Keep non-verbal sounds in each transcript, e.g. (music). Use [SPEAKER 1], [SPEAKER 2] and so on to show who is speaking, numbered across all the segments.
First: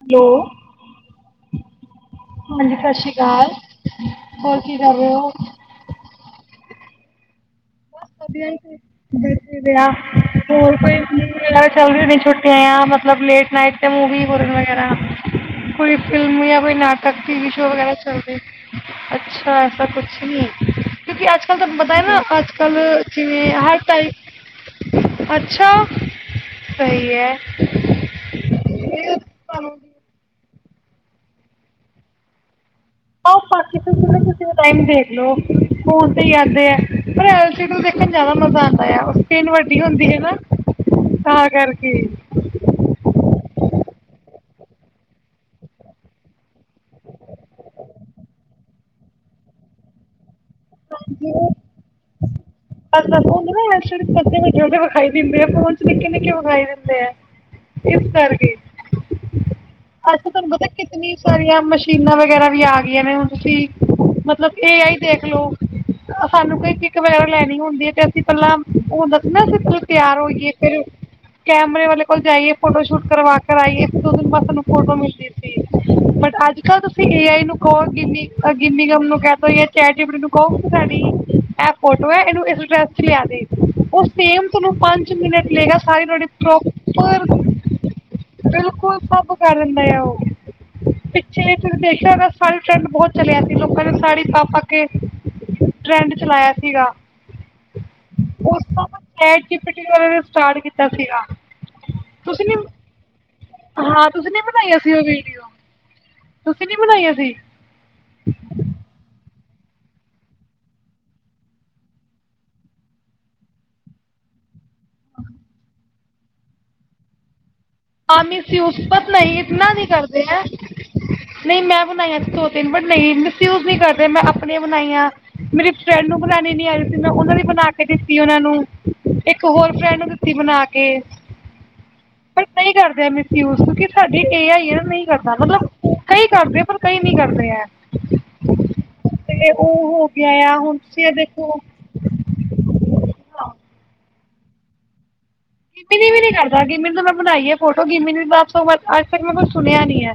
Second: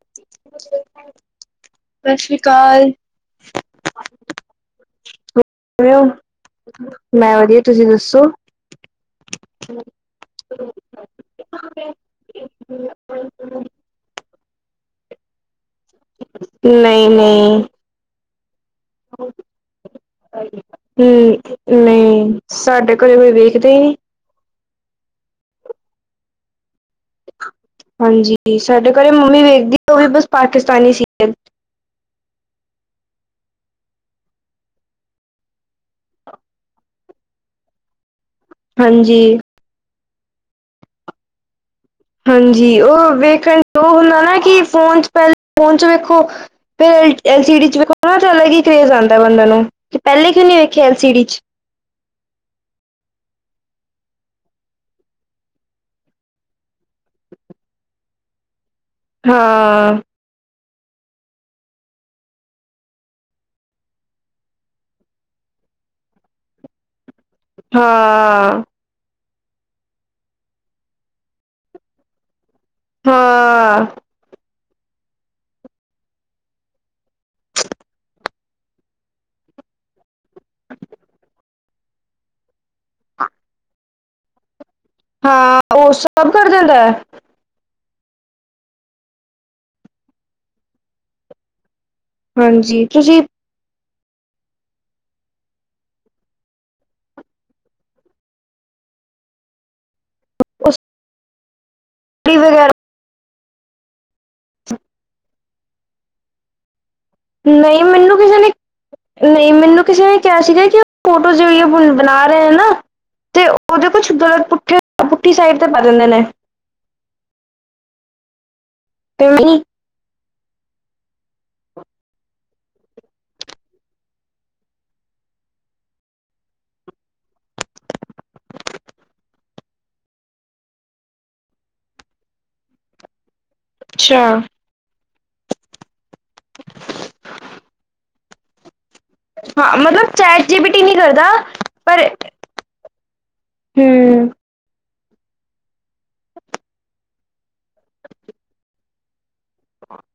[SPEAKER 1] Hello ਹਾਂਜੀ ਸ਼ ਸ਼੍ਰੀ ਕਾਲ ਹੋਰ ਕੀ ਕਰ ਰੇ ਓ?
[SPEAKER 2] ਮੈਂ ਵਧੀਆ। ਤੁਸੀਂ ਦੱਸੋ?
[SPEAKER 1] ਖੱਬੇ ਆਲੀ ਸਾਇਡ। ਦਸ ਦੇ ਆ ਹੋਰ ਕੋਈ ਸਕੂਲ ਵਗੈਰਾ ਚੱਲਰੀ ਨੇ ਛੁੱਟੀਆਂ ਮਤਲਬ ਲੇਟ ਨਾਈਟ ਮੂਵੀ ਹੋ ਵਗੈਰਾ ਕੋਈ ਫਿਲਮ ਜਾਂ ਕੋਈ
[SPEAKER 2] ਨਹੀਂ
[SPEAKER 1] ਨਾਟਕ ਟੀ ਵੀ
[SPEAKER 2] ਨਹੀਂ
[SPEAKER 1] ਸ਼ੋ ਵਗੈਰਾ ਚੱਲ ਰੇ।
[SPEAKER 2] ਹਮ
[SPEAKER 1] ਅੱਛਾ ਐਸਾ ਕੁਛ ਨੀ ਕਿਉਂਕਿ ਅੱਜ-ਕੱਲ ਤਾਂ ਪਤਾ ਏ ਨਾ
[SPEAKER 2] ਨਹੀਂ
[SPEAKER 1] ਅੱਜ-ਕੱਲ
[SPEAKER 2] ਸਾਡੇ ਘਰੇ ਕੋਈ
[SPEAKER 1] ਜਿਵੇ
[SPEAKER 2] ਵੇਖਦਾ
[SPEAKER 1] ਹਰ
[SPEAKER 2] ਹੀ ਨਹੀਂ।
[SPEAKER 1] ਟਾਈਪ, ਅੱਛਾ ਸਈ ਐ।
[SPEAKER 2] 'ਤੇ ਸਾਡੇ ਘਰੇ ਮੰਮੀ ਵੇਖਦੀ ਉਹ ਵੀ ਬਸ ਪਾਕਿਸਤਾਨੀ ਸੀ ਅਲ।
[SPEAKER 1] ਆ ਪਾਕਿਸਤਾਨੀ ਕਿਸੇ ਟਾਇਮ ਦੇਖ ਲੋ ਫੋਨ 'ਤੇ ਈ ਆਂਦੇ ਐ ਪਰ ਥੇ ਜਿਆਦਾ ਮਜ਼ਾ ਆਂਦਾ ਆ ਉਹ
[SPEAKER 2] ਹਾਂਜੀ।
[SPEAKER 1] ਸਕਰੀਨ ਵੱਡੀ ਹੁੰਦੀ ਏ ਨਾ, ਤਾਂ ਕਰਕੇ।
[SPEAKER 2] ਹਾਂਜੀ ਉਹ ਵੇਖਣ ਉਹ ਹੁੰਦਾ ਨਾ ਕਿ ਫੋਨ 'ਚ ਪਹਿਲ ਫੋਨ 'ਚ ਵੇਖੋ ਫੇਰ ਐਲ, ਐਲ ਸੀ ਡੀ 'ਚ ਵੇਖੋ ਨਾ 'ਤੇ ਅਲੱਗ ਈ ਕਰੇਜ਼ ਆਂਦਾ ਬੰਦਾ ਨੂੰ ਕੇ ਪਹਿਲੇ ਕਿਉਂ ਨੀ ਵੇਖਿਆ ਐਲ ਸੀ ਡੀ 'ਚ।
[SPEAKER 1] ਉਹ ਹੁੰਦਾ ਨਾ ਐਲ ਸੀ ਡੀ 'ਚ ਵੱਡੇ-ਵੱਡੇ ਵਿਖਾਈ ਦਿੰਦੇ ਐ ਫੋਨ 'ਚ ਨਿੱਕੇ-ਨਿੱਕੇ ਵਿਖਾਈ ਦਿੰਦੇ ਐ। ਇਸ ਕਰਕੇ।
[SPEAKER 2] ਹਾਂ।
[SPEAKER 1] ਅੱਜ ਤੁਹਾਨੂੰ ਪਤਾ ਏ ਕਿਤਨੀ ਸਾਰੀਆਂ ਮਸ਼ੀਨਾਂ ਵਗੈਰਾ ਵੀ ਆ ਗਈਆਂ ਨੇ ਹੁਣ ਤੁਸੀਂ ਮਤਲਬ ਏ ਆਈ ਦੇਖਲੋ ਸਾਨੂੰ ਕੋਈ ਕਿਕ ਵਗੈਰਾ ਲੈਣੀ ਹੁੰਦੀ ਏ 'ਤੇ ਅਸੀਂ ਪਹਿਲਾਂ
[SPEAKER 2] ਹਾਂ
[SPEAKER 1] ਉਹ ਦੱਸ ਨਾਅ ਤਿਆਰ ਹੋਈਏ ਫਿਰ ਕੈਮਰੇ ਵਾਲੇ ਕੋਲ ਜਾਈਏ ਫੋਟੋ ਸ਼ੂਟ ਕਰਵਾ ਕਰ
[SPEAKER 2] ਹਾਂ
[SPEAKER 1] ਆਈਏ ਇਕ, ਦੋ ਦਿਨ ਬਾਦ ਸਾਨੂੰ ਫੋਟੋ ਮਿਲਦੀ ਸੀ ਬਟ ਅੱਜ-ਕੱਲ ਤੁਸੀਂ ਏ ਆਈ ਨੂੰ ਕਹੋ ਗਿਨੀ ਗਿਮੀ ਗਮ ਨੂੰ ਕਹਿ ਦੋ ਜੇ ਚੈਟ ਜੀ ਪੀ ਟੀ ਨੂੰ ਕਹੋ ਸਾਡੀ ਐਹ ਫੋਟੋ ਐ ਇਹਨੂੰ ਇਸ ਡਰੈੱਸ 'ਚ ਲਿਆ ਦੇ ਉਹ ਸੇਮ ਤੋਨੂੰ ਪੰਜ ਮਿੰਨਟ
[SPEAKER 2] ਹਾਂ
[SPEAKER 1] ਲੇਗਾ
[SPEAKER 2] ਉਹ
[SPEAKER 1] ਸਾਰੀ ਤੁਹਾਡੀ
[SPEAKER 2] ਸਭ ਕਰ
[SPEAKER 1] ਪ੍ਰੋ
[SPEAKER 2] ਦਿੰਦਾ ਹੈ
[SPEAKER 1] ਪਰ ਬਿਲਕੁਲ ਸਭ ਕਰ ਦਿੰਦਾ ਆ ਉਹ ਪਿੱਛੇ ਤੁਸੀਂ ਦੇਖਿਆ ਹੋਗਾ ਸਾਰੇ
[SPEAKER 2] ਹਾਂਜੀ
[SPEAKER 1] ਟਰੈਂਡ ਬਹੁਤ
[SPEAKER 2] ਤੁਸੀਂ
[SPEAKER 1] ਚਲੇ ਆਂ ਲੋਕਾਂ ਨੇ ਸਾੜੀ ਪਾ-ਪਾ ਕੇ ਟਰੈਂਡ ਚਲਾਇਆ ਸੀਗਾ। ਉਹ ਸਭ ਚੈਟ ਜੀ ਪੀ ਟੀ ਵਾਲਿਆ ਨੇ ਸਟਾਰਟ
[SPEAKER 2] ਉਹ
[SPEAKER 1] ਕੀਤਾ ਸੀਗਾ।
[SPEAKER 2] ਸਾੜੀ
[SPEAKER 1] ਤੁਸੀ ਨੀ
[SPEAKER 2] ਵਗੈਰਾ
[SPEAKER 1] ਹਾਂ ਤੁਸੀਂ ਨੀ ਬਣਾਈਆ ਸੀ ਉਹ ਵੀਡੀਓ, ਤੁਸੀਂ ਨੀ ਬਣਾਈਆਂ ਸੀ।
[SPEAKER 2] ਨਈਂ, ਮੈਨੂੰ ਕਿਸੇ ਨੇ ਨਈ, ਮੈਨੂੰ ਕਿਸੇ ਨੇ ਕੇਆ ਸੀਗਾ ਕਿ ਓ, ਫੋਟੋਜ ਔਈਓ ਪੁੱਲ ਬਨਾ ਰੇ ਆ ਨਾ? 'ਤੇ ਓਦੇ ਕੁਛ ਗਲਤ ਪੁਠੇ, ਪੁਠੀ ਸਾਈਡ 'ਤੇ ਪੈ ਜਾਂਦੇ ਨੇ।
[SPEAKER 1] ਹਾਂ ਮਿੱਸ ਯੂਸ ਪਰ
[SPEAKER 2] ਤੇ
[SPEAKER 1] ਨਈ,
[SPEAKER 2] ਮੈਂ-
[SPEAKER 1] ਇਤਨਾ ਨਈ ਕਰਦੇ ਐ। ਨਈਂ, ਮੈਂ ਬਨਾਈਆਂ ਦੋ-ਤਿੰਨ ਬਟ ਨਈਂ, ਮਿਸਯੂਜ ਨੀ ਕਰਦੇ ਮੈਂ ਆਪਨੀਆਂ ਬਨਾਈਆਂ। ਮੇਰੀ ਫਰੈਂਡ ਨੂੰ ਬਨਾਨੀ ਨੀ ਆ ਰੀ ਸੀ, ਮੈਂ ਉਨੂੰ ਵੀ ਬਨਾ ਕੇ ਦਿੱਤੀ ਉਨਾਂ ਨੂੰ। ਇੱਕ ਹੋਰ ਫ੍ਰੈਂਡ ਨੂੰ ਦਿੱਤੀ ਬਨਾ ਕੇ। ਕਈ ਕਰਦੇ ਐ ਮਿਸ ਯੂਸਂ, ਕੇ ਸਾਡੀ
[SPEAKER 2] ਅੱਛਾ
[SPEAKER 1] ਏ, ਆਈ, ਏ ਨਈ। ਸਾਡਾ ਮਤਲਬ, ਕਈ ਕਰਦੇ ਆ, ਪਰ ਕਈ ਨੀ ਕਰਦੇ ਐ। ਤੇ ਓ
[SPEAKER 2] ਹਾਂ
[SPEAKER 1] ਹੋ
[SPEAKER 2] ਮਤਲਬ
[SPEAKER 1] ਕੇ
[SPEAKER 2] ਚੈਟ
[SPEAKER 1] ਆਇਆ, ਹੁਨ
[SPEAKER 2] ਜੀਪੀਟੀ ਨਹੀਂ
[SPEAKER 1] ਤੁਸੀਂ ਏਅ
[SPEAKER 2] ਕਰਦਾ
[SPEAKER 1] ਦੇਖੋ।
[SPEAKER 2] ਪਰ, ਹੂੰ।
[SPEAKER 1] ਗਿਮਨੀ ਵੀ ਨੀ ਕਰਦਾ ਗੀਮਿਨੀ ਤੋਂ ਮੈਂ ਬਨਾਈ ਏ ਫੋਟੋ ਗਿਮੀ ਵੀੱ ਤ (unintelligible) ਸੁਨਿਆ ਨੀ ਐ,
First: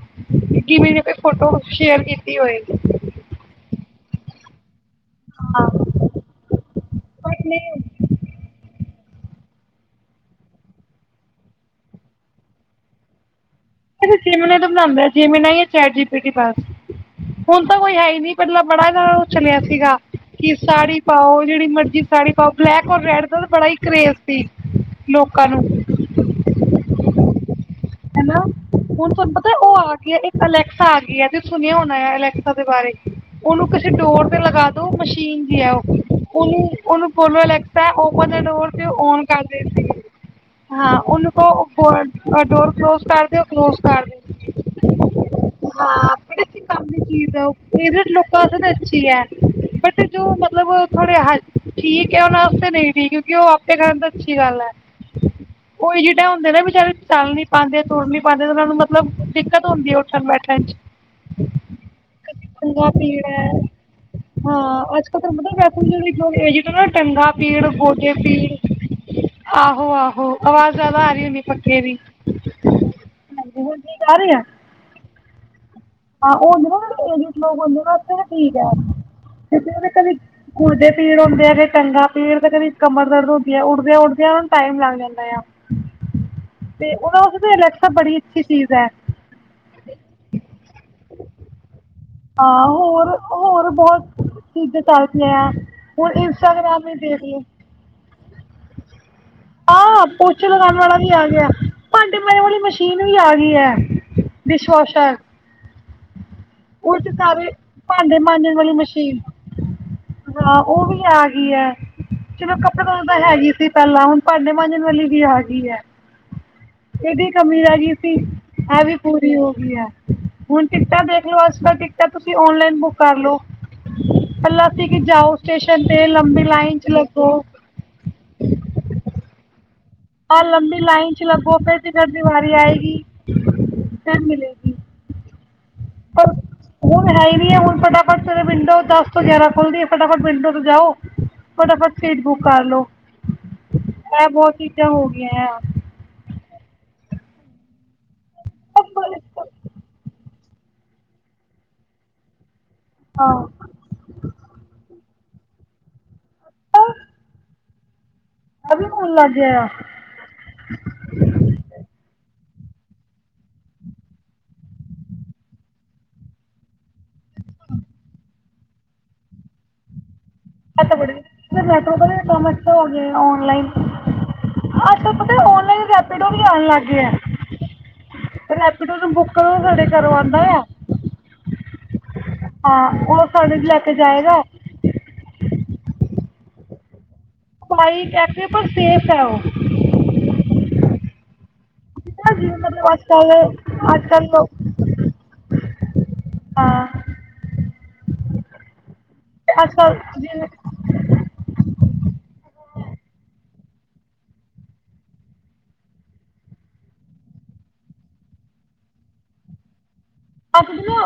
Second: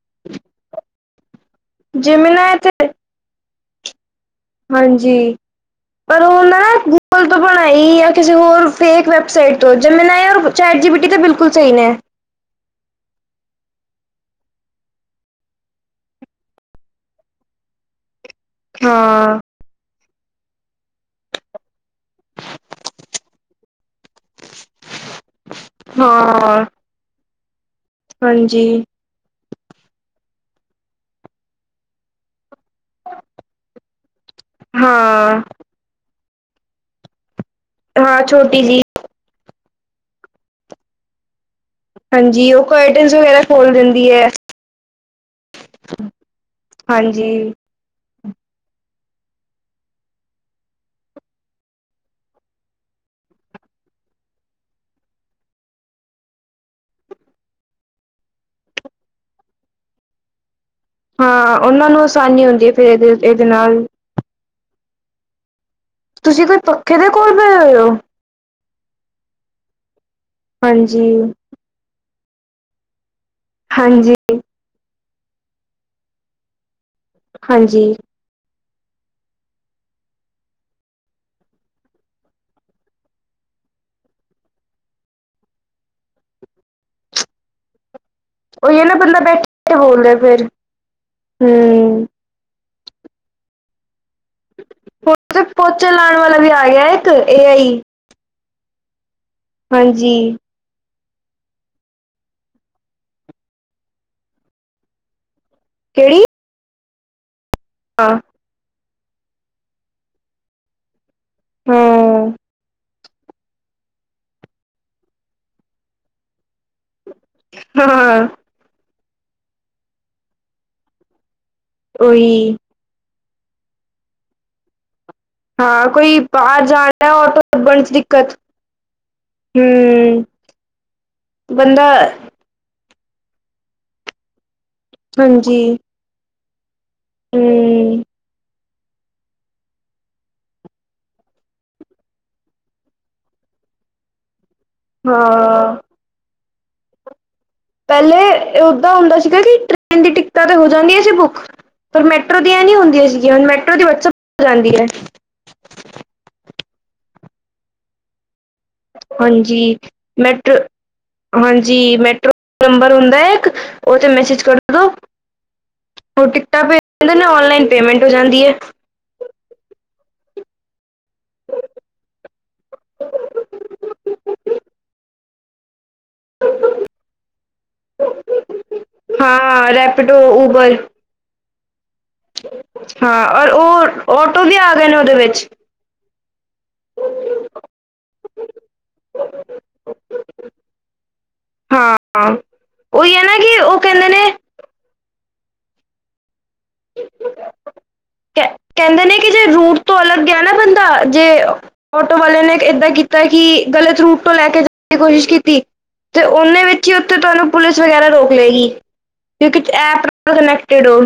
[SPEAKER 1] ਗਿਮਿਨੀ ਨੇ ਕੋਈ ਫੋਟੋ ਸ਼ੇਅਰ ਕੀਤੀ
[SPEAKER 2] ਜਿਮਨਾ
[SPEAKER 1] ਹੋਏਗੀ?
[SPEAKER 2] ਤੇ ਹਾਂਜੀ।
[SPEAKER 1] (inaudible)
[SPEAKER 2] ਗੂਪਲ ਤੋਂ
[SPEAKER 1] ਬਟ ਨਹੀਂ
[SPEAKER 2] ਬਨਾਈ ਆ, ਕਿਸੇ ਹੋਰ ਫੇਕ ਵੈਬਸਾਈਟ ਤੋਂ, ਜੈਮਿਨੀ ਔਰ ਚੈਟ ਜੀ, ਬੀ, ਟੀ ਬਿਲਕੁਲ ਸਹੀ ਨੇ।
[SPEAKER 1] ਅਸੀ ਜਿਮਨੀ ਤੋਂ ਬਨਾਂਦੈ, ਜਿਮਨਈ ਚੈਟਜੀਪੀਟੀ ਪਾਸ, ਹੁਨ ਤਾਂ ਕੋਈ ਹੈ ਈ ਨੀ। ਪਹਿਲਾਂ ਬੜਾ ਦਾਓ
[SPEAKER 2] ਹਾਂ
[SPEAKER 1] ਚਲਿੱਆ ਸੀਗਾ। ਕਿ ਸਾੜੀ ਪਾਓ, ਜੇਹੜੀ ਮਰਜੀ ਸਾੜੀ ਪਾਓ, ਬਲੈਕ ਔਰ ਰੈਡ ਦਾ ਬੜਾ ਈ ਕਰੇਜ਼ ਸੀ। ਲੋਕਾਂ ਨੂੰ।
[SPEAKER 2] ਹਾਂ।
[SPEAKER 1] ਹੈਲੋ,
[SPEAKER 2] ਹਾਂਜੀ
[SPEAKER 1] ਹੁਨ ਸਰਬਤ? (unintelligible) ਤੇ ਓ ਆ ਗੀ ਏ, ਇੱਕ ਅਲੈਕਸਾ ਆ ਗੀ ਏ, ਤੇ ਸੁਨਿਆ ਹੋਨੈ ਐ ਅਲੈਕਸਾ ਦੇ ਬਾਰੇ? ਓਨੂੰ ਕਿਸੇ ਡੋਰ ਫਿਰ ਲਗਾ ਦੋ
[SPEAKER 2] ਹਾਂ
[SPEAKER 1] ਮਸ਼ੀਨ ਦੀ ਐ ਉਹ, ਓਨੂੰ-ਓਨੂੰ ਬੋਲੋ, ਅਲੈਕਸਾ,
[SPEAKER 2] ਹਾਂ
[SPEAKER 1] ਓਪਨ ਦ
[SPEAKER 2] ਛੋਟੀ
[SPEAKER 1] ਡੋਰ,
[SPEAKER 2] ਜੀ
[SPEAKER 1] ਤੇ ਓਨ ਕਰ ਦਿਤੀ ਏ, ਹਾਂ ਓਨੂੰ ਕੋ, ਖੋਲ 'ਅ
[SPEAKER 2] ਹਾਂਜੀ ਉਹ
[SPEAKER 1] ਡੋਰ।
[SPEAKER 2] ਕਰਟਨਸ
[SPEAKER 1] ਕਰ ਦੇਓ
[SPEAKER 2] ਵਗੈਰਾ ਖੋਲ
[SPEAKER 1] ਕਲੋਸ, ਕਰ
[SPEAKER 2] ਦਿੰਦੀ ਹੈ
[SPEAKER 1] ਦਿੱਤੀ, ਹਾਂ, ਪਤੈ ਕਿ ਕੰਮ ਦੀ
[SPEAKER 2] ਹਾਂਜੀ
[SPEAKER 1] ਚੀਜ਼ ਐ ਓ। ਫੇਵਰੇਟ ਲੋਕਾਂ ਵਾਸਤੇ ਤਾਂ ਅੱਛੀ ਐ, ਬਟ ਜੋ ਮਤਲਬ ਥੋੜੇ ਹਾੲ, ਠੀਕ ਐ, ਓਨਾਂ ਵਾਸਤੇ ਨਈ। ਕਿਉਂਕਿ ਉਹ ਆਪੇ ਕਰਨ ਤਾਂ ਅੱਛੀ ਗੱਲ ਐ, ਓਈ ਜਿਡੇ ਹੁੰਦੇ ਨੇ ਵਿਚਾਰੇ, ਚੱਲ ਨੀ ਪਾਂਦੇ, ਤੁਰ ਨੀ ਪਾਂਦੇ ਤੇ ਉਨਾਂ ਨੂੰ ਮਤਲਬ, ਦਿੱਕਤ ਹੁੰਦੀ ਏ ਉੱਠਣ- ਬੈਠਣ 'ਚ।
[SPEAKER 2] ਹਾਂ, ਓਨਾਂ ਨੂੰ ਆਸਾਨੀ ਹੁੰਦੀ ਏ
[SPEAKER 1] ਟੰਗਾ
[SPEAKER 2] ਫੇਰ ਦੇ,
[SPEAKER 1] ਪੀੜ
[SPEAKER 2] ਏਦੇ
[SPEAKER 1] ਹੈ
[SPEAKER 2] ਨਾਲ।
[SPEAKER 1] ਹਾਂ, ਅੱਜ -ਕੱਲ ਤਾਂ ਮਤਲਬ ਵੈਸੇ ਜਿਹੜੇ ਜੋ ਵੀ
[SPEAKER 2] ਤੁਸੀਂ
[SPEAKER 1] ਏ
[SPEAKER 2] ਕੋਈ
[SPEAKER 1] ਜੀ,
[SPEAKER 2] ਪੱਖੇ ਦੇ ਕੋਲ ਪਏ
[SPEAKER 1] ਟੰਗਾ-ਪੀੜ
[SPEAKER 2] ਹੋਏ ਹੋ
[SPEAKER 1] ਗੋਡੇ-ਪੀੜ ਆਹੋ, ਆਹੋ, ਆਵਾਜ਼
[SPEAKER 2] ਹਾਂਜੀ
[SPEAKER 1] ਜਾਦਾ ਆ ਰੀ ਹੋਨੀ ਪੱਖੇ ਦੀ। ਹਾਂਜੀ, ਹੁਨ ਠੀਕ
[SPEAKER 2] ਹਾਂਜੀ
[SPEAKER 1] ਆ ਰੀ ਐ। ਹਾਂ, ਓ ਹੁੰਦੇ ਨਾ, ਲੋਕ ਹੁੰਦੇ
[SPEAKER 2] ਹਾਂਜੀ
[SPEAKER 1] ਨਾ ਤੇ ਠੀਕ ਐ, ਫਿਰ ਤੇ ਨਾ ਕਦੀ। ਗੋਡੇ ਪੀੜ ਹੁੰਦੇ ਆ ਤੇ ਟੰਗਾ ਪੀੜ, ਤੇ ਕਦੇ ਕਮਰ ਦਰਦ ਹੁੰਦੀ ਐ, ਉੱਠਦਿਆਂ- ਉੱਠਦਿਆਂ ਨਾ ਟਾਈਮ ਲੱਗ ਜਾਂਦਾ ਆ। ਤੇ ਓਨਾਂ ਵਾਸਤੇ ਅਲੈਕਸਾ ਬੜੀ। ਅੱਛੀ ਚੀਜ਼
[SPEAKER 2] ਔਈਓ
[SPEAKER 1] ਹੈ
[SPEAKER 2] ਨਾ ਬੰਦਾ ਬੈਠ, ਕੇ ਬੋਲਦੈ ਫਿਰ, ਹੂੰ।
[SPEAKER 1] ਹਾਂ, ਹੋਰ-ਹੋਰ ਬੋਹਤ। ਚੀਜ਼ਾਂ ਚਲ
[SPEAKER 2] ਹੁਣ ਤੇ
[SPEAKER 1] ਪੇਆ,
[SPEAKER 2] ਪੋਚੇ ਲਾਉਣ
[SPEAKER 1] ਹੁਨ
[SPEAKER 2] ਵਾਲਾ ਵੀ ਆ ਗਿਆ
[SPEAKER 1] ਇੰਸਟਾਗ੍ਰਾਮ ਈ
[SPEAKER 2] ਇੱਕ
[SPEAKER 1] ਦੇਖਲੋ।
[SPEAKER 2] ਏ ਆਈ
[SPEAKER 1] ਆ,
[SPEAKER 2] ਹਾਂਜੀ
[SPEAKER 1] ਪੋਚੇ ਲੱਗਾਨ ਵਾਲਾ। ਮੀਂ ਆ ਗਿਆ, ਭਾਂਡੇ ਮਾਂਜਨ ਵਾਲੀ ਮਸ਼ੀਨ ਵੀ ਆ ਗਈ ਐ, ਡਿਸ਼ਵਾਸ਼ਰ।
[SPEAKER 2] ਕੇਹੜੀ?
[SPEAKER 1] ਉੱਠ ਜਾ ਵੀ, ਭਾਂਡੇ ਮਾਂਜਣ ਵਾਲੀ ਮਸ਼ੀਨ, ਹਾਂ ਓ ਵੀ ਆ। ਕੀ ਐ,
[SPEAKER 2] ਹਾਂ
[SPEAKER 1] ਚਲੋ ਕੱਪੜੇ ਧੋਨ ਤਾਂ ਹੈਗੀ ਸੀ। ਪਹਿਲਾਂ ਹੁਨ ਭਾਂਡੇ ਮਾਂਜਣ ਵਾਲੀ ਵੀ ਆ ਗਈ ਐ, ਏਦੀ ਕਮੀ ਰੈ ਗਈ ਸੀ।
[SPEAKER 2] ਹਾਂ
[SPEAKER 1] ਇਹ ਵੀ, ਪੂਰੀ ਹੋ ਗਈ ਐ। ਹੁਣ ਟਿਕਟਾਂ ਦੇਖ ਲੋੋ, ਅੱਜ-ਕੱਲ ਟਿਕਟਾਂ ਤੁਸੀਂ
[SPEAKER 2] ਉਹੀ
[SPEAKER 1] ਔਨਲਾਈਨ ਬੁੱਕ ਕਰ ਲੋ, ਪੱਲਾ ਸੀ ਕਿ ਜਾਓ ਸਟੇਸ਼ਨ
[SPEAKER 2] ਹਾਂ,
[SPEAKER 1] ਤੇ
[SPEAKER 2] ਕੋਈ ਬਾਹਰ
[SPEAKER 1] ਚ
[SPEAKER 2] ਜਾਣਾ
[SPEAKER 1] ਲੱਗੋ
[SPEAKER 2] ਔਟੋ ਲੱਬਣ 'ਚ ਦਿੱਕਤ, ਹਮ
[SPEAKER 1] ਔਰ ਲੰਬੀ ਲਾਈਨ 'ਚ ਲੱਗੋ, ਫੇਰ
[SPEAKER 2] ਬੰਦਾ
[SPEAKER 1] ਟਿੱਕਟ ਦੀ ਵਾਰੀ ਆਏ ਗੀ, ਫਿਰ ਮਿਲੇਗੀ।
[SPEAKER 2] ਹਾਂਜੀ।
[SPEAKER 1] ਪਰ ਹੁਣ ਹੈ ਨੀ ਹੈ, ਹੁਣ
[SPEAKER 2] ਹਮ
[SPEAKER 1] ਫਟਾਫਟ ਸਵੇਰੇ ਵਿੰਡੋ ਦਸ ਵਜੇ ਖੁੱਲਦੀਏ, ਫਟਾਫਟ ਵਿੰਡੋ ਤੋਂ ਜਾਓ, ਫਟਾਫਟ ਸੀਟ ਬੁੱਕ ਕਰ ਲੋ। ਇਹ, ਬਹੁਤ ਚੀਜ਼ਾਂ ਹੋ ਗਈਆਂ ਆ।
[SPEAKER 2] ਹਾਂ ਪਹਿਲੇ ਉਓਦਾਂ ਹੁੰਦਾ ਸੀਗਾ, ਕਿ ਟ੍ਰੇਨ ਦੀ ਟਿਕੀਟ ਤੇ ਹੋ ਜਾਂਦੀਆਂ ਸੀ ਬੁੱਕ, ਪਰ ਮੈਟਰੋ ਦੀਆਂ ਨੀ ਹੁੰਦੀਆਂ ਸੀਗੀਆ,
[SPEAKER 1] ਹਾਂ
[SPEAKER 2] ਹੁਣ ਮੈਟਰੋ ਦੀ ਵਟਸਪ ਹੋ ਜਾਂਦੀ ਹੈ।
[SPEAKER 1] ਆ (inaudible)
[SPEAKER 2] ਹਾਂਜੀ, ਮੈਟਰ ਹਾਂਜੀ, ਮੈਟਰੋ ਨੰਬਰ ਹੁੰਦਾ ਹੈ ਇੱਕ, ਉਹਦੇ ਤੇ ਮੈਸੇਜ ਕਰ ਦਿਉ ਉਹ ਟਿਕਟਾਂ ਪੇਜ ਦੇੰਦੇ ਨੇ, ਔਨਲਾਈਨ ਪੇਮੈਂਟ ਹੋ ਜਾਂਦੀ ਹੈ।
[SPEAKER 1] ਬੜ ਮੈ ਕੰਮ ਅੱਛਾ ਹੋ ਗਿਆ, ਔਨਲਾਈਨ। (unintelligible) ਅੱਜਕੱਲ ਪਤਾ, ਓਨਲਾਈਨ ਰੈਪੀਡੋ ਵੀ ਆਉਣ ਲੱਗ ਗੀਆਏ। ਰੈਪਡੋ ਨੂੰ ਬੁੱਕ ਕਰੋ,
[SPEAKER 2] ਹਾਂ
[SPEAKER 1] ਸਾਡੇ ਘਰੋਂ
[SPEAKER 2] ਰੈਪੀਡੋ
[SPEAKER 1] ਆਉਂਦਾ ਆ।
[SPEAKER 2] ਉਬਰ ਹਾਂ, ਔਰ
[SPEAKER 1] ਸਾਨੂੰ ਲੈ ਕੇ
[SPEAKER 2] ਉਹ,
[SPEAKER 1] ਜਾਏਗਾ
[SPEAKER 2] ਔਟੋ ਵੀ ਆ ਗਏ ਨੇ ਉਹਦੇ ਵਿੱਚ ਓਕੇ (inaudible)
[SPEAKER 1] ਸਾਈਡ ਹੈ, ਪਰ ਸੇਫ ਹੈ ਉਹ
[SPEAKER 2] ਹਾਂ
[SPEAKER 1] ਨਾ ਜਿਵੇਂ ਮਤਲਬ ਅੱਜ
[SPEAKER 2] ਉਹੀ ਹੈ
[SPEAKER 1] ਕੱਲ
[SPEAKER 2] ਨਾ ਕਿ, ਉਹ
[SPEAKER 1] ਅੱਜ
[SPEAKER 2] ਕਹਿੰਦੇ ਨੇ
[SPEAKER 1] ਕੱਲ ਲੋਕ ਹਾਂ
[SPEAKER 2] ਕਹਿੰਦੇ ਨੇ, ਕਿ ਜੇ
[SPEAKER 1] ਅੱਛਾ (unintelligible)
[SPEAKER 2] ਕਹਿਣਾ, ਬੰਦਾ ਜੇ ਆਟੋ ਵਾਲੇ ਨੇ ਏਦਾਂ ਕੀਤਾ ਕਿ, ਗ਼ਲਤ ਰੂਟ ਤੋਂ ਲੈ ਕੇ ਜਾਣ ਦੀ ਕੋਸ਼ਿਸ਼ ਕੀਤੀ ਤੇ ਉਹਨੇ ਵਿੱਚ ਹੀ, ਉੱਥੇ ਤੁਹਾਨੂੰ ਪੁਲਿਸ ਵਗੈਰਾ ਰੋਕ ਲਏਗੀ, ਕਿਉਂਕਿ ਐਪ ਨਾਲ
[SPEAKER 1] ਆਪਲ
[SPEAKER 2] ਕਨੈਕਟਡ
[SPEAKER 1] (inaudible)
[SPEAKER 2] ਹੋ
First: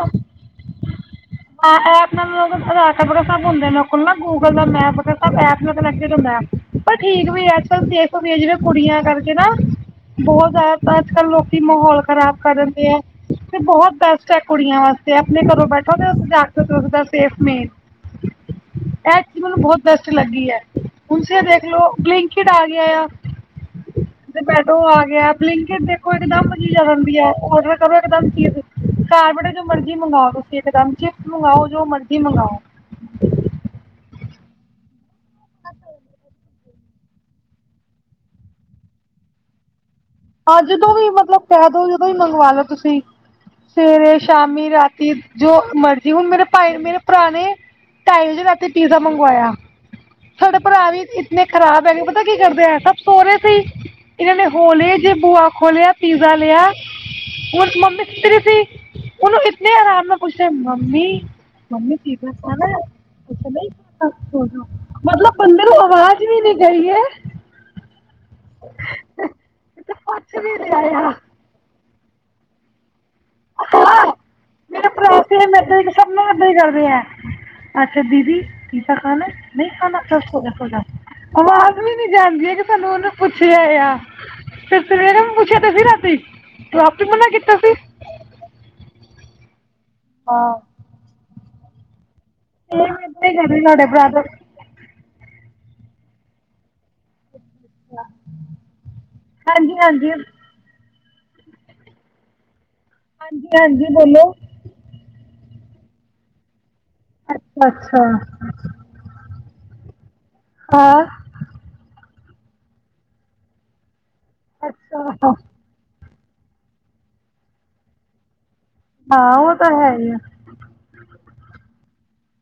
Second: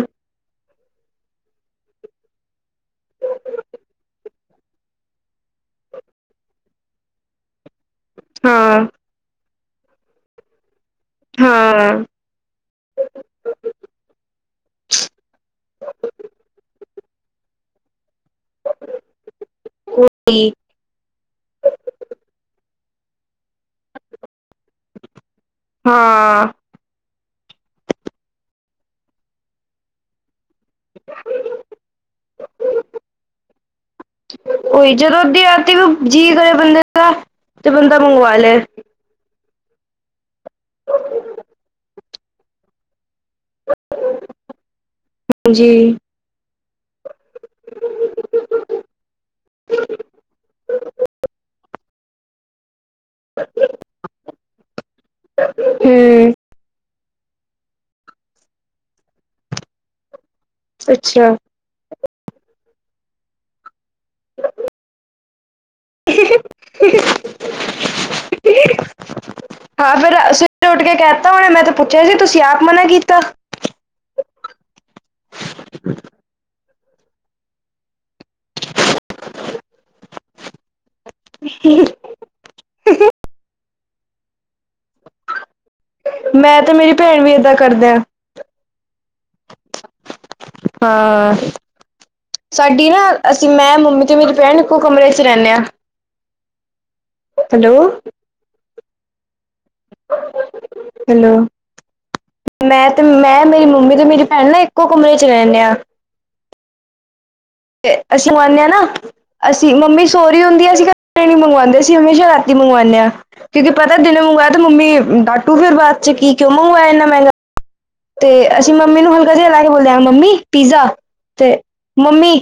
[SPEAKER 1] ਆ ਐਪ ਨਾਲ ਆਧਾਰ ਕਾਟ ਵਗੈਰਾ, ਸਭ ਹੁੰਦਾ ਏਨਾ ਕੋਲ ਨਾ, ਗੂਗਲ ਅੋਰ ਮੈਪ ਵਗੇ ਐਪ ਨਾਲ ਕਨੈਕਟ ਹੁੰਦਾ, ਪਰ ਠੀਕ ਵੀ ਹੈ, ਅੱਜ ਕੱਲ ਸੇਵ ਵੀ ਜਿਹੜੇ
[SPEAKER 2] ਹਾਂ
[SPEAKER 1] ਕੁੜੀਆਂ ਕਰਕੇ ਨਾ, ਬਹੁਤ ਜ਼ਿਆਦਾ ਤਾਂ, ਅੱਜ ਕੱਲ੍ਹ ਲੋਕੀ ਮਾਹੌਲ
[SPEAKER 2] ਹਾਂ
[SPEAKER 1] ਖਰਾਬ ਕਰ ਦੇ ਐ, ਤੇ ਬਹੁਤ ਬੈਸ ਆ ਕੁੜੀਆਂ ਵਾਸਤੇ, ਆਪਣੇ ਘਰੋਂ ਬੈਠੋ ਤੇ ਜਾ ਸੇਫ ਮੇਨ ਇਹ ਚੀਜ, ਮੈਨੂੰ ਬਹੁਤ ਬੈਸਟ ਲੱਗੀ
[SPEAKER 2] ਉਹੀ
[SPEAKER 1] ਹੈ। ਉੇ ਦੇਖ ਲੋੋ, ਬਲਿੰਕਟ ਆ ਗਿਆ ਆ, ਜਮੈਟੋ ਗਿਆ ਬਲਿੰਕਟ ਦੇਖੋ, ਇਕ
[SPEAKER 2] ਹਾਂ
[SPEAKER 1] ਦਮ ਚੀਜ਼ ਆ ਜਾਂਦੀ ਹੈ। ਆਰਡਰ ਕਰੋ, ਇਕ ਦਮ ਚੀਜ਼ ਘਰ ਬੈਠੇ, ਜੋ ਮਰਜ਼ੀ ਮੰਗਾਓ ਤੁਸੀਂ ਇਕਦਮ, ਚਿਪਸ ਮੰਗਾਓ, ਜੋ ਮਰਜ਼ੀ ਮੰਗਾਓ
[SPEAKER 2] ਕੋਈ ਜਦੋਂ ਉਹਓਦੀ ਰਾਤੀ ਵੀ, ਜੀਅ ਕਰੇ ਬੰਦੇ ਦਾ, ਤੇ ਬੰਦਾ ਮੰਗਵਾ ਲੈ। (unintelligible)
[SPEAKER 1] ਹਾਂ ਜਦੋਂ ਵੀ ਮਤਲਬ ਕਹਿ ਦੋ, ਜਦੋਂ ਵੀ ਮੰਗਵਾ ਲੋ ਤੁਸੀਂ। ਸਵੇਰੇ -ਸ਼ਾਮੀ, ਰਾਤੀ, ਜੋ
[SPEAKER 2] ਜੀ
[SPEAKER 1] ਮਰਜ਼ੀ ਹੁਣ ਮੇਰੇ ਭਾਈ ਮੇਰੇ ਭਰਾ ਨੇ, ਟਾਈ ਵਜੇ ਰਾਤੀ ਪੀਜ਼ਾ ਮੰਗਵਾਇਆ। ਸਾਡੇ ਭਰਾ ਵੀ ਈਤ ਇੰਤਨੇ ਖਰਾਬ ਹੈਗੇ, ਪਤਾ ਕੀ ਕਰਦੇ ਐ ਸੋਰੇ ਸੀ, ਇਹਨਾਂ ਨੇ ਹੋ ਲਏ ਜੇ ਬੂਆ ਖੋਲਿਆ, ਪੀਜ਼ਾ
[SPEAKER 2] ਹੂੰ
[SPEAKER 1] ਲਿਆ ਹੋਣ ਮੰਮੀ ਸੁੱਤੀ ਦੀ ਸੀ, ਉਹਨੂੰ ਇਤਨੇ ਆਰਾਮ ਨਾਲ ਪੁੱਛਰਾ ਐ, ਮੰਮੀ
[SPEAKER 2] ਅੱਛਾ
[SPEAKER 1] ਮੰਮੀ ਪੀਜ਼ਾ ਖਾਣਾ ਏ, ਨਹੀਂ ਖਾਣਾ, ਚਲੋ ਸੋ ਜੋ, ਮਤਲਬ ਬੰਦੇ ਨੂੰ ਆਵਾਜ਼ ਵੀ ਨਹੀਂ ਗਈ ਹੈ।
[SPEAKER 2] ਹਾਂ ਫੇਰ ਸਵੇਰੇ ਉੱਠ ਕੇ ਕਹਿਤਾ ਹੁਨੇ ਮੈਂ ਤੇ (unintelligible) ਪੁੱਛਿਆ ਸੀ ਤੁਸੀਂ ਆਪ ਮਨਾ ਕੀਤਾ।
[SPEAKER 1] ਸ ਸਭ ਨਾਲ ਇੱਦਾਂ ਹੀ ਕਰਦੇ ਆ, ਅੱਛਾ ਦੀਦੀ (unintelligible) ਪੀਜ਼ਾ ਖਾਨਾ ਨਹੀਂ ਖਾਨਾ ਚਲ ਸੋ ਜਾ ਸੋ ਜਾ ਅਵਾਜ਼ ਵੀ ਨਹੀਂ। ਜਾਂਦੀਆਂ ਕਿ ਤੁਹਾਨੂੰ ਉਹਨੂੰ ਪੁੱਛਿਆ ਆ ਤੇ ਸਵੇਰੇ ਮੈਂ ਪੁੱਛਿਆ ਤੇ ਸੀ ਰਾਤੀ,
[SPEAKER 2] ਮੈਂ ਤੇ
[SPEAKER 1] ਤੁ
[SPEAKER 2] ਮੇਰੀ
[SPEAKER 1] ਆਪੀ
[SPEAKER 2] ਭੈਣ
[SPEAKER 1] ਮਨਾ
[SPEAKER 2] ਵੀ ਏਦਾਂ
[SPEAKER 1] ਕੀਤਾ ਸੀ।
[SPEAKER 2] ਕਰਦੇ (inaudible) (inaudible)
[SPEAKER 1] ਹਾਂ।
[SPEAKER 2] ਹਾਂ,
[SPEAKER 1] ਇਹ
[SPEAKER 2] ਸਾਡੀ
[SPEAKER 1] ਮੈਂ
[SPEAKER 2] ਨਾ
[SPEAKER 1] ਤੇ
[SPEAKER 2] ਅਸੀਂ
[SPEAKER 1] ਕਰੀ
[SPEAKER 2] ਮੈਂ
[SPEAKER 1] ਤੁਹਾਡੇ
[SPEAKER 2] ਮੰਮੀ ਤੇ
[SPEAKER 1] ਬ੍ਰਦਰ
[SPEAKER 2] ਮੇਰੀ ਭੈਨ ਇਕੋ ਕਮਰੇ ਚ ਰਹਿੰਨੇ ਆ ਹੈਲੋ
[SPEAKER 1] ਹਾਂਜੀ-ਹਾਂਜੀ।
[SPEAKER 2] ਹੈਲੋ ਮੈਂ ਤੇ ਮੈਂ
[SPEAKER 1] ਹਾਂਜੀ
[SPEAKER 2] ਮੇਰੀ
[SPEAKER 1] ਹਾਂਜੀ
[SPEAKER 2] ਮੰਮੀ ਤੇ
[SPEAKER 1] ਬੋਲੋ
[SPEAKER 2] ਮੇਰੀ ਭੈਨ ਨਾ ਇੱਕੋ ਕਮਰੇ ਚ ਰਹਨੇ ਆ।
[SPEAKER 1] ਅੱਛਾ ਅੱਛਾ
[SPEAKER 2] ਅਸੀਂ ਮੰਗਾਨੇ ਹਾਂ ਨਾ ਅਸੀਂ ਮੰਮੀ ਸੋ ਰੀ ਹੁੰਦੀ ਆ ਅਸੀਂ
[SPEAKER 1] ਹਾਂ
[SPEAKER 2] ਕਦੇ ਨਹੀਂ ਮੰਗਵਾਂਦੇ ਅਸੀਂ ਹਮੇਸ਼ਾ ਰਾ ਮੰਗਵਾਨੇ ਆ ਕਿਉਂਕਿ ਪਤਾ ਦਿਨੇ ਮੰਗਵਾਇਆ ਤੇ
[SPEAKER 1] ਅੱਛਾ
[SPEAKER 2] ਮੰਮੀ ਡਾਟੂ ਫਿਰ ਬਾਅਦ ਚ ਕੀ ਕਿਉਂ ਮੰਗਵਾਇਆ ਏਨਾ ਮਹਿੰਗਾ। ਤੇ ਅਸੀਂ ਮੰਮੀ ਨੂੰ
[SPEAKER 1] ਹਾਂ
[SPEAKER 2] ਹਲਕਾ ਜਿਹਾ
[SPEAKER 1] ਉਹ
[SPEAKER 2] ਹਲਾ ਕੇ
[SPEAKER 1] ਤਾਂ ਹੈ
[SPEAKER 2] ਬੋਲਦੇਿਆ
[SPEAKER 1] ਹੀ ਆ
[SPEAKER 2] ਮੰਮੀ ਪੀਜ਼ਾ ਤੇ ਮੰਮੀ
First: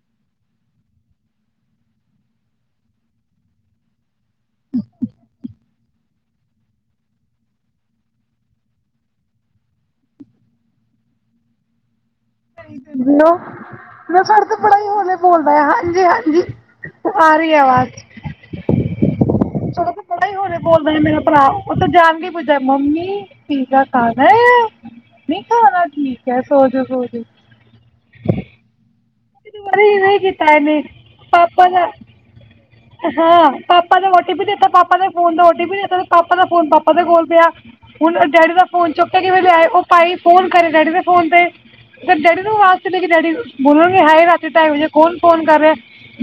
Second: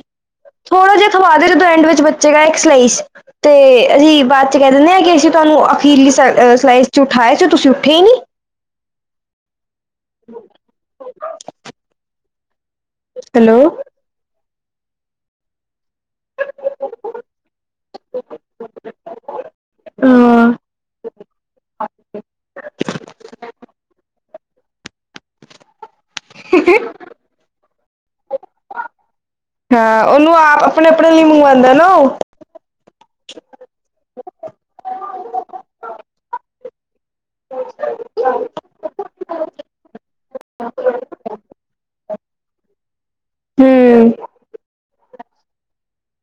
[SPEAKER 2] ਥੋੜਾ ਜਿਹਾ ਥਵਾ ਦੇ ਜਦੋਂ ਐਂਡ ਵਿੱਚ ਬੱਚੇਗਾ ਇੱਕ ਸਲਾਈਸ ਤੇ ਅਸੀਂ ਬਾਅਦ 'ਚ ਕਹਿ ਦਿੰਦੇ ਹਾਂ ਕਿ ਅਸੀਂ ਤੁਹਾਨੂੰ ਅਖੀਰਲੀ ਸਲ ਸਲਾਈਸ 'ਚ ਉਠਾਇਆ ਸੀ ਤੁਸੀਂ ਉੱਠੇ ਈ ਨੀ। (inaudible) (inaudible)
[SPEAKER 1] ੂੰ (unintelligible)
[SPEAKER 2] ਹੈਲੋ
[SPEAKER 1] (unintelligible) ਮੈਂ ਸਾਡੇ ਤੇ ਬੜਾ ਈ ਹੋਲੇ ਬੋਲਦਾ ਹਾਂਜੀ - ਹਾਂਜੀ ਆ ਰਹੀ ਆਵਾਜ਼। ਸਾਡੇ ਤੇ ਬੜਾ
[SPEAKER 2] ਹਾਂ
[SPEAKER 1] ਹੋਲੇ ਬੋਲਦਾ ਮੇਰਾ ਭਰਾ। ਉਹ ਤਾਂ ਜਾਨ ਕੇ ਪੁੱਛਦਾ ਮੰਮੀ ਪੀਜ਼ਾ ਖਾਨਾ ਆ। ਨਹੀਂ ਖਾਨਾ ਠੀਕ ਹੈ ਸੋਜੋ - ਸੋਜੋ। ਦੁਬਾਰਾ ਹੀ
[SPEAKER 2] ਹਾਂ
[SPEAKER 1] ਨਹੀਂ
[SPEAKER 2] ਉਹਨੂੰ
[SPEAKER 1] ਕੀਤਾ
[SPEAKER 2] ਆਪ
[SPEAKER 1] ਇਹਨੇ
[SPEAKER 2] ਅਪਣੇ -ਅਪਣੇ ਲਈ
[SPEAKER 1] ਪਾਪਾ
[SPEAKER 2] ਮੰਗਵਾਂਦਾ ਨਾ
[SPEAKER 1] ਦਾ
[SPEAKER 2] ਉਹ।
[SPEAKER 1] ਹਾਂ ਪਾਪਾ ਨੇ ਓਟੀ ਪੀ ਦਿੱਤਾ ਪਾਪਾ ਨੇ ਫੋਨ ਦਾ ਓਟੀ ਪੀ ਦਿੱਤਾ ਤੇ ਪਾਪਾ ਦਾ ਫੋਨ ਪਾਪਾ ਦੇ ਕੋਲ ਪਿਆ। ਹੁਨ ਡੈਡੀ ਦਾ ਫੋਨ ਚੁੱਕ ਕੇ ਕਿਵੇਂ ਲਿਆਏ ਉਹ ਭਾਈ ਫੋਨ ਕਰੇ ਡੈਡੀ ਦੇ ਫੋਨ ਤੇ। ਫੇਰ ਡੈਡੀ ਨੂੰ ਅਵਾਜ਼ ਚਲੀ ਗਈ ਡੈਡੀ ਬੋਲਣਗੇ
[SPEAKER 2] ਹਮ
[SPEAKER 1] ਹਾਏ ਰਾਤੀ ਢਾਈ ਵਜੇ ਕੌਨ ਫੋਨ ਕਰ ਰਿਹਾ।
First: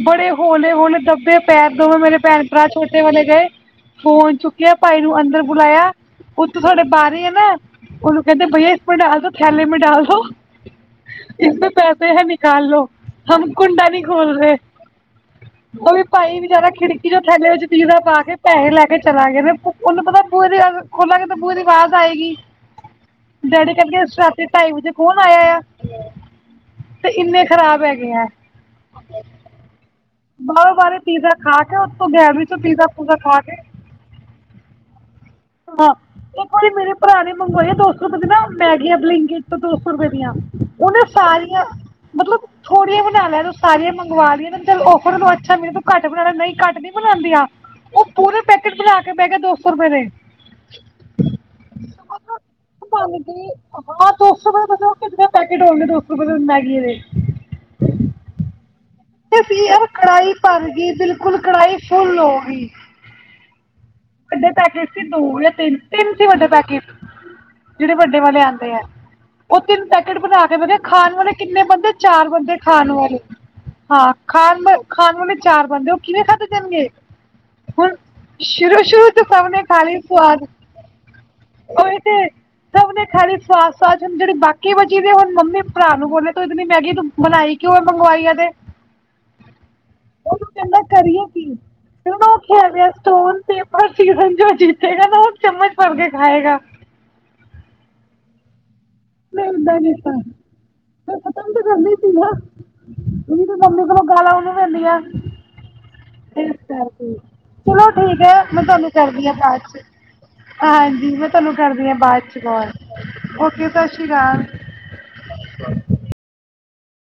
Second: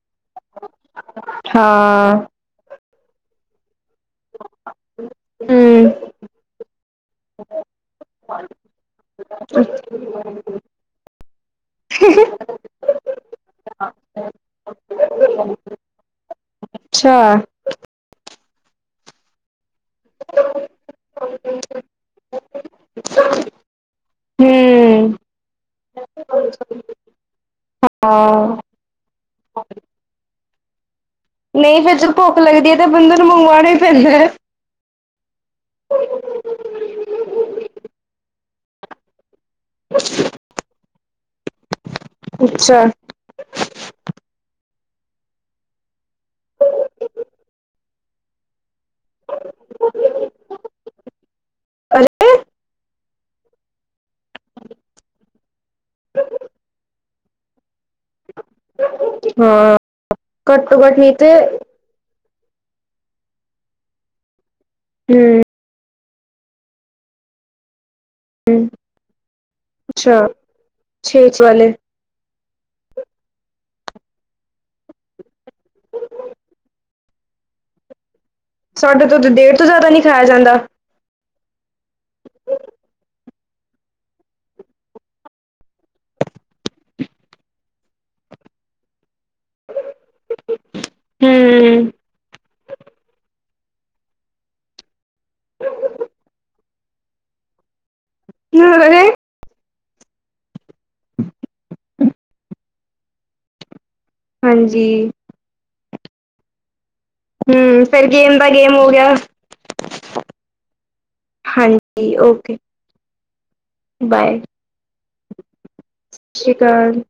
[SPEAKER 1] ਬੜੇ ਹੋਲੇ-ਹੋਲੇ ਦੱਬੇ ਪੈਰ ਦੋਵੇ
[SPEAKER 2] ਹਾਂ
[SPEAKER 1] ਮੇਰੇ ਭੈਣ-ਭਰਾ ਛੋਟੇ ਵਾਲੇ ਗਏ। ਫੋਨ ਚੁੱਕਿਆ ਭਾਈ ਨੂੰ ਅੰਦਰ
[SPEAKER 2] ਹਮ
[SPEAKER 1] ਬੁਲਾਇਆ ਉਤੋਂ ਸਾਡੇ ਬਾਰੀ ਏ ਨਾ। ਉਹਨੂੰ ਕਹਿੰਦੇ ਭਾਈਆ ਇਸਮੇਂ ਡਾਲ ਦੋ ਥੈਲੇ ਮੈਂ ਡਾਲ ਦੋ। ਇਸਮੇ ਪੈਸੇ ਹੈ ਨਿਕਾਲ ਲੋ ਹਮ ਕੁੰਡਾ ਨਹੀਂ ਖੋਲ ਰਹੇ। ਉਹ ਵੀ ਭਾਈ ਵਿਚਾਰਾ ਖਿੜਕੀ ਚੋ
[SPEAKER 2] ਅੱਛਾ
[SPEAKER 1] ਥੈਲੇ ਵਿੱਚ ਪੀਜ਼ਾ ਪਾ ਕੇ ਪੈਹੇ ਲੈ ਕੇ ਚਲਾ ਗਿਆ। ਉਹਨੂੰ ਪਤਾ ਪੂਰੀ ਏਵੇਂ ਖੋਲਾਂਗੇ ਤੇ ਪੂਰੀ ਵਾਜ਼ ਆਏਗੀ। ਡੈਡੀ ਕਹਿੰਨਗੇ ਰਾਤੀ ਢਾਈ ਵਜੇ
[SPEAKER 2] ਹਮ
[SPEAKER 1] ਕੌਨ ਆਇਆ ਆ। ਤੇ ਇੰਨੇ ਖ਼ਰਾਬ ਹੈਗੇ ਆ।
[SPEAKER 2] ਹਾਂ
[SPEAKER 1] ਬਾਹਰੋਂ-ਬਾਹਰੇ ਪੀਜ਼ਾ ਖਾ ਕੇ
[SPEAKER 2] ਨਹੀਂ ਫੇਰ
[SPEAKER 1] ਉੱਤੋਂ
[SPEAKER 2] ਜਦੋਂ ਭੁੱਖ
[SPEAKER 1] ਗੈਲਰੀ ਚੋਂ
[SPEAKER 2] ਲੱਗਦੀ ਹੈ ਤੇ
[SPEAKER 1] ਪੀਜ਼ਾ
[SPEAKER 2] ਬੰਦੇ
[SPEAKER 1] ਪੂਜ਼ਾ
[SPEAKER 2] ਨੂੰ
[SPEAKER 1] ਖਾ ਕੇ
[SPEAKER 2] ਮੰਗਵਾਣਾ ਹੀ ਪੈਂਦਾ।
[SPEAKER 1] ਹਾਂ ਇੱਕ ਵਾਰੀ ਮੇਰੇ ਭਰਾ ਨੇ ਮੰਗਵਾਏ ਦੋ ਸੌ ਰੁਪਏ ਦੀ ਨਾ ਮੈਗੀ ਬਲਿੰਗ ਕਿ ਦੋ ਸੌ ਰੁਪਏ ਦੀਆਂ ਉਹਨੇ ਸਾਰੀਆਂ ਮਤਲਬ
[SPEAKER 2] ਅੱਛਾ
[SPEAKER 1] ਥੋੜੀਆਂ ਲੈ ਤੂੰ ਸਾਰੀਆਂ ਮੰਗਵਾ ਲਈਆਂ ਚਲ ੳਫਰ ਨੂੰ ਅੱਛਾ ਨਹੀਂ ਤੁ ਘਟ ਬਨਾ ਲੈ ਨਹੀਂ ਘੱਟ ਨੀ ਬਣਾਦੀਆਂ। ਉਹ ਪੂਰੇ ਪੈਕੇਟ ਬਣਾ ਕੇ ਬੈ ਗਿਆ ਦੋ ਸੌ ਦੀ (unintelligible) (unintelligible) ਹਾਂ ਦੋ ਸੌ ਰੁਪਏ ਕਿਨੇ ਪੈਕੇਟ ਹੋਣ ਗੇ ਦੋ ਸੌ ਰੁਪਏ ਮੈਗੀ ਦੇ ਬਸ ਇਹੀ
[SPEAKER 2] ਹਾਂ
[SPEAKER 1] ਏ ਕੜਾਹੀ ਭਰ
[SPEAKER 2] ਘੱਟੋ
[SPEAKER 1] ਗਈ
[SPEAKER 2] ਘੱਟ ਨਹੀਂ ਤੇ
[SPEAKER 1] ਬਿਲਕੁਲ ਕੜਾਹੀ ਫੁੱਲ ਹੋ ਗਈ। ਵੱਡੇ ਪੈਕੇਟ ਸੀ ਦੋ
[SPEAKER 2] ਹਮ
[SPEAKER 1] ਯਾ ਤਿੰਨ-ਤਿੰਨ ਸੀ ਵੱਡੇ ਪੈਕੇਟ ਜਿਹੜੇ ਵੱਡੇ ਵਾਲੇ ਆਂਦੇ ਹੈ ਉਹ ਤਿੰਨ ਪੈਕੇਟ
[SPEAKER 2] ਅੱਛਾ
[SPEAKER 1] ਬਣਾ ਕੇ ਮੈਂ ਖਾਣ
[SPEAKER 2] ਛੇ
[SPEAKER 1] ਵਾਲੇ
[SPEAKER 2] ਚ
[SPEAKER 1] ਕਿੰਨੇ ਬੰਦੇ ਚਾਰ ਬੰਦੇ ਖਾਣ ਵਾਲੇ ਹਾਂ ਖਾਣ ਖਾਣ ਵਾਲੇ ਚਾਰ ਬੰਦੇ ਉਹ ਕਿਵੇਂ ਖਾਧੇ ਜਾਣਗੇ ਹੁਣ
[SPEAKER 2] ਸਾਡੇ
[SPEAKER 1] ਸ਼ੂ
[SPEAKER 2] ਤੋਂ ਤਾਂ ਡੇਢ
[SPEAKER 1] ਸਭਣੇ
[SPEAKER 2] ਤੋਂ ਜ਼ਿਆਦਾ
[SPEAKER 1] ਖਾਲੀ
[SPEAKER 2] ਨਹੀਂ ਖਾਇਆ
[SPEAKER 1] ਸਆਦ
[SPEAKER 2] ਜਾਂਦਾ।
[SPEAKER 1] ਉਹ ਤੇ ਸਭ ਨੇ ਖਾਲੀ ਸੌਆਦ ਹੁਣ ਜਿਹੜੇ ਬਾਕੀ ਬਚੀ ਦੇ ਹੁਣ ਮੰਮੀ ਭਰਾ ਨੂੰ ਬੋਲਿਆ ਤ ਇਹਨੀ ਮੈਗੀ ਤੂੰ ਬਣਾਈ ਕਿਉਂ ਮੰਗਵਾਈ ਏਦੇ (unintelligible) ਉਹਨੂੰ ਕਹਿੰਦਾ ਕਰੀਏ ਕੀ
[SPEAKER 2] ਹੂੰ।
[SPEAKER 1] ਉਹ ਖੇਲ ਰੇਹਾ ਸਟੋਨ ਤੇ ਪਰ ਸੀਜ਼ਨ ਜੋ ਜੀਤੇਗਾ ਨਾ ਉਹ ਚਮਚ ਭਰ ਕੇ ਖਾਏਗਾ
[SPEAKER 2] (unintelligible)
[SPEAKER 1] ਮੈਂ ਉਦਾ ਕਿਤਾ ਪਰ ਖਤਮ ਤਾਂ ਕਰਦੀ ਸੀ ਨਾ ਨੀ ਤੇ ਮੰਮੀ ਕੋਲੋਂ ਗਾਲਾ ਓਹਨੂੰ
[SPEAKER 2] ਹਾਂਜੀ
[SPEAKER 1] ਪੈਂਦੀਆਂ
[SPEAKER 2] ਹੂੰ
[SPEAKER 1] ਚਲੋ
[SPEAKER 2] ਫਿਰ
[SPEAKER 1] ਠੀਕ ਹੈ
[SPEAKER 2] ਗੇਮ ਦਾ
[SPEAKER 1] ਮੈਂ
[SPEAKER 2] ਗੇਮ ਹੋ
[SPEAKER 1] ਤੁਹਾਨੂੰ
[SPEAKER 2] ਗਿਆ
[SPEAKER 1] ਕਰਦੀ ਹ ਬਾਚ ਹਾਂਜੀ ਮੈਂ ਤੁਹਾਨੂੰ ਕਰਦੀ ਹ
[SPEAKER 2] ਹਾਂਜੀ
[SPEAKER 1] ਬਾਅਦ ਚ
[SPEAKER 2] ਓਕੇ
[SPEAKER 1] ਕੋਲ ਓਕੇ ਸਤਿ ਸ਼੍ਰੀ
[SPEAKER 2] ਬਾਏ
[SPEAKER 1] ਅਕਾਲ
[SPEAKER 2] ਸਤਿ ਸ਼੍ਰੀ ਅਕਾਲ